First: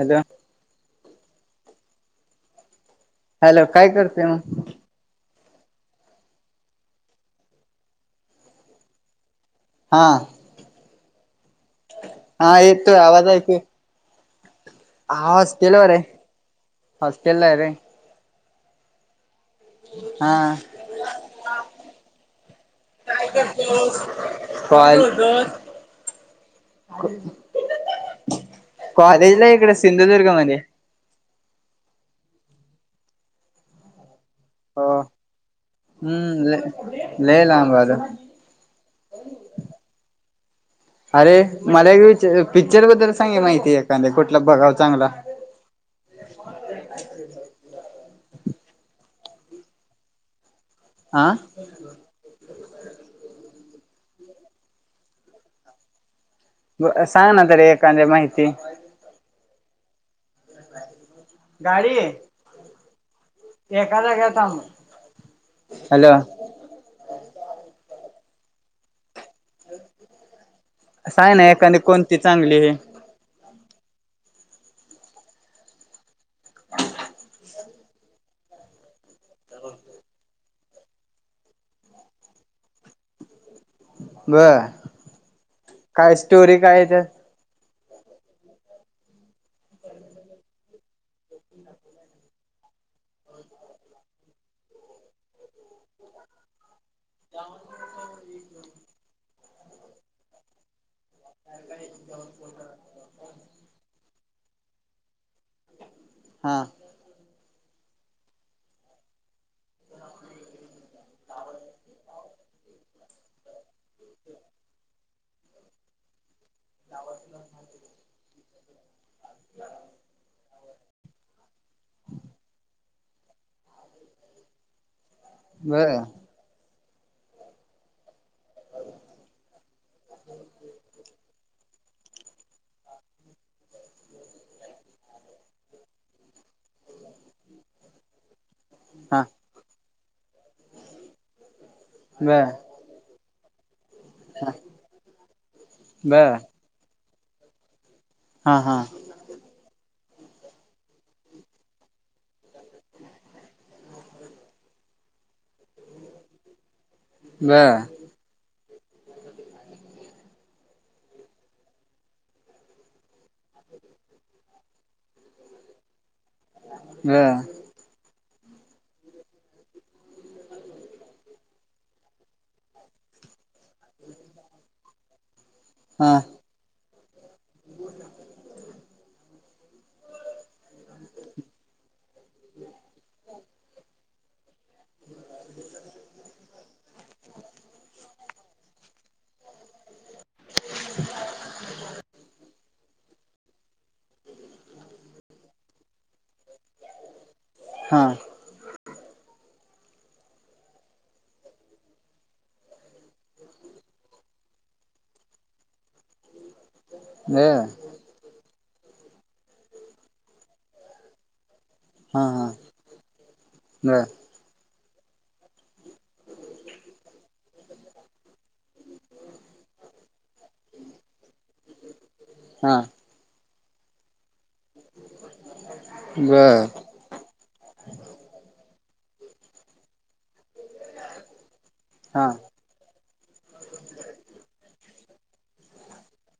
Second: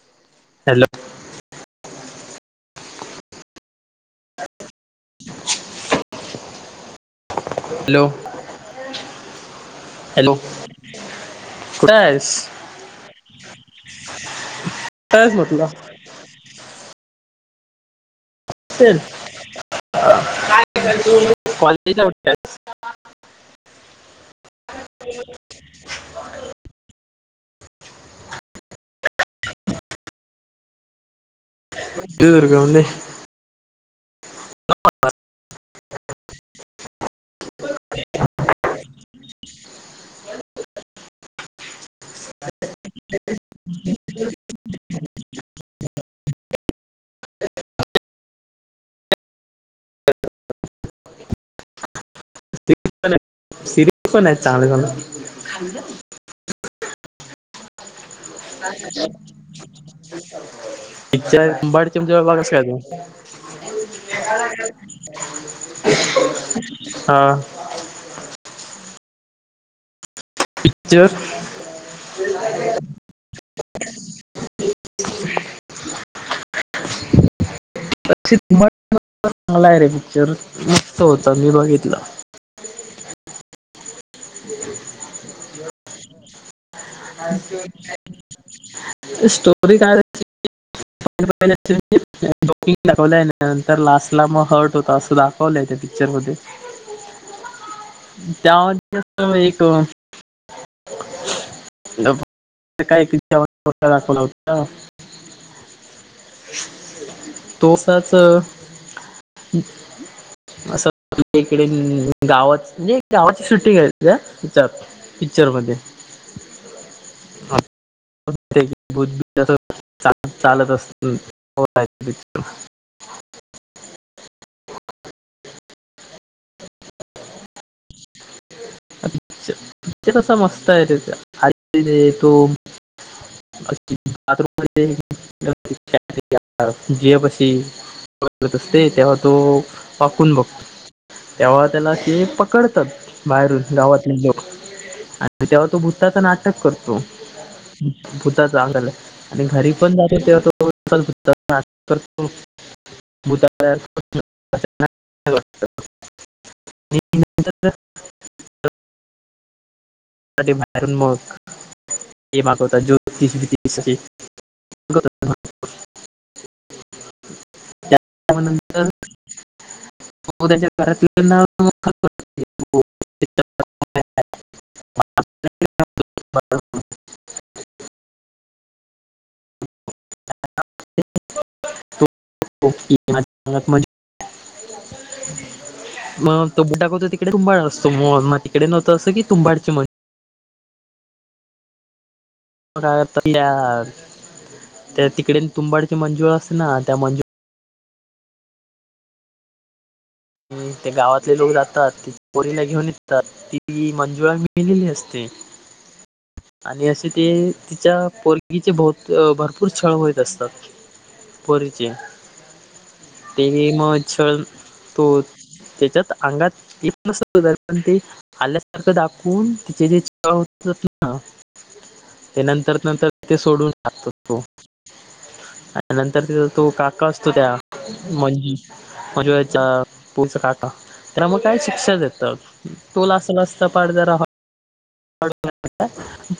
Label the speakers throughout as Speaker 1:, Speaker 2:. Speaker 1: Hello
Speaker 2: hello
Speaker 1: hello काय करते मगं
Speaker 2: [inaudible] हॅलो
Speaker 1: हा
Speaker 2: हॅलो कुठयेस
Speaker 1: हा येतोय आवाज क्लिअर ये, आवाज क्लिअर ये.
Speaker 2: चल
Speaker 1: हा
Speaker 2: काय कॉल बी नाय उचलत.
Speaker 1: दोस्त कॉल कॉलेजला इकड सिंधुदुर्ग मध्ये.
Speaker 2: सिंधुदुर्ग मध्ये.
Speaker 1: हो हम्म लय लांब आलोय. अरे मला एक विच पिक्चर बद्दल सांगकी माहिती एखांद कुठला बघाव चांगला. [inaudible] आा
Speaker 2: पण आहे सिरज पण आहे चांगलं चांगल
Speaker 1: व अ सांग ना तरी एखांदी माहिती.
Speaker 2: पिक्चर
Speaker 1: गाडी एका जाग्यावर थांब हॅलो
Speaker 2: [unintelligible] हा पिक्चर
Speaker 1: सांग ना एखांदी कोणती चांगली हे.
Speaker 2: [inaudible] [unintelligible] मला ये रे पिक्चर मस्त होता, मी बघितला.
Speaker 1: बरं काय स्टोरी काय त्यात?
Speaker 2: स्टोरी काय त्याची [unintelligible] दाखवलाय त्या नंतर लास्ट ला म हर्ट होता अस दा खवलय त्या पिक्चर मध्ये.
Speaker 1: [inaudible]
Speaker 2: त्या [unintelligible] एक [unintelligible]
Speaker 1: हा
Speaker 2: तो असाच असं इकडे गावात म्हणजे गावात शूटिंग आय. त्या हेच्यात पिक्चर मध्ये. [unintelligible] चालतं [unintelligible]
Speaker 1: बर.
Speaker 2: [unintelligible] पिक्चर आसा मस्त आय तो. [unintelligible] बाथरूम मध्ये [unintelligible] दिव्या पाशी [unintelligible] तेव्हा
Speaker 1: हा
Speaker 2: तो वाकून बघतो तेव्हा त्याला ते
Speaker 1: बर
Speaker 2: पकडतात बाहेरून गावात. आणि तेव्हा तो भुताचं
Speaker 1: बर
Speaker 2: नाटक करतो. भूता
Speaker 1: हा हा
Speaker 2: अंगाला आणि घरी पण जातो तेव्हा तो [unintelligible] भूताला [unintelligible]
Speaker 1: बर.
Speaker 2: बाहेरनं बघ हे मागवतात [unintelligible] [unintelligible]
Speaker 1: बर.
Speaker 2: त्याच्या नंतर तो त्याच्या घरातल्याना [unintelligible]
Speaker 1: [inaudible]
Speaker 2: [unintelligible]
Speaker 1: हा.
Speaker 2: [unintelligible]
Speaker 1: बोल लकाच्या.
Speaker 2: [unintelligible] मग तो बोटं दाखवतो तिकडे तुंबाड असतो मग तिकडे नव्हतं असं कि तुंबाडची
Speaker 1: [inaudible]
Speaker 2: तर त्या त्या तिकडे तुंबाडची मंजूळ असते ना त्या मंजुळा
Speaker 1: हा.
Speaker 2: ते गावातले लोक जातात तिच्या पोरीला घेऊन ये तर ती मंजुळा मेलेली असते. आणि असे ते
Speaker 1: बर
Speaker 2: तिच्या पोरगीचे भव -भरपूर छळ व्हयत असतात. पोरींचे
Speaker 1: हा हा
Speaker 2: ते मी म
Speaker 1: बर
Speaker 2: छळ तो त्याच्यात अंगात येतं नसल तरी पण ते आल्यासारखं दाखवून तिचे जे [unintelligible] ना ते
Speaker 1: हा
Speaker 2: नंतर नंतर ते सोडून टाकतो तो आणि नंतर तिचा तो
Speaker 1: बर
Speaker 2: काका असतो त्या मंजू [unintelligible] पोरीचा काका त्याला मग काय शिक्षा देत.
Speaker 1: हा
Speaker 2: तूला लासन असता पार्ट जरा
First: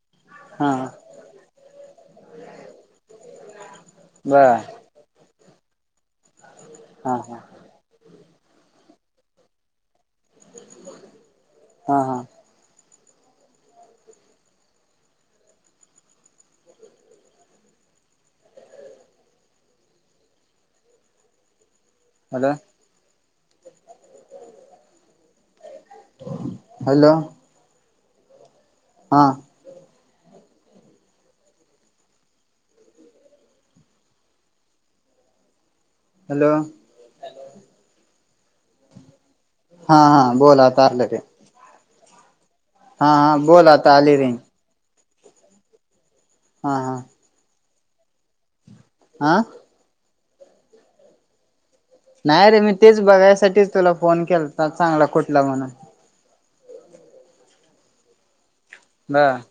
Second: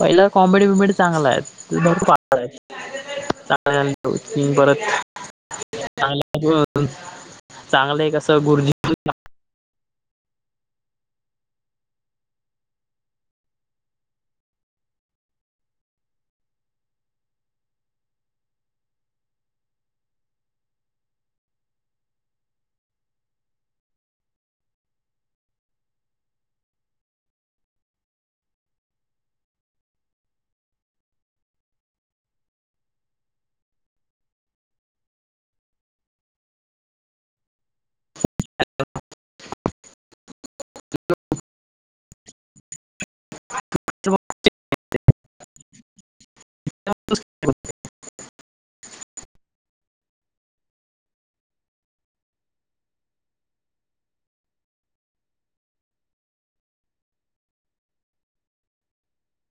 Speaker 2: पहिला कॉमेडी
Speaker 1: हा
Speaker 2: बीमेडी चांगलाय. [unintelligible] [unintelligible] तीन
Speaker 1: बर
Speaker 2: परत [unintelligible]
Speaker 1: हा हा
Speaker 2: चांगलय कसं गुरुजी
Speaker 1: हा. हा. हॅलो! हॅलो! हां. हॅलो! हा हा बोल आता आली रिंग. हा हा, बोल आता आली रिंग.
Speaker 2: [unintelligible]
Speaker 1: हा. हा.
Speaker 2: [unintelligible]
Speaker 1: आ? नाही रे मी तेच बघायसाठीच तुला फोन केलता, चांगला कुठला म्हणून? बर.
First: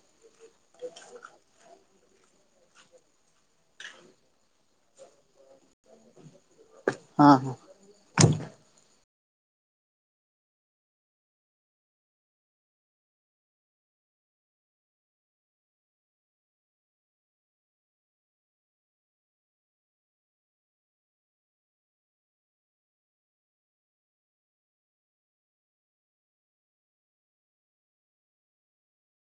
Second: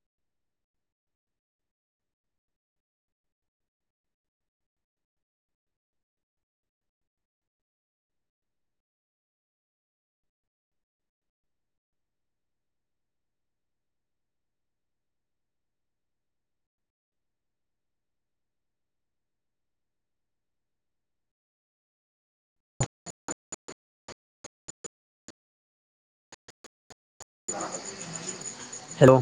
Speaker 1: हां हां.
Speaker 2: हॅलो!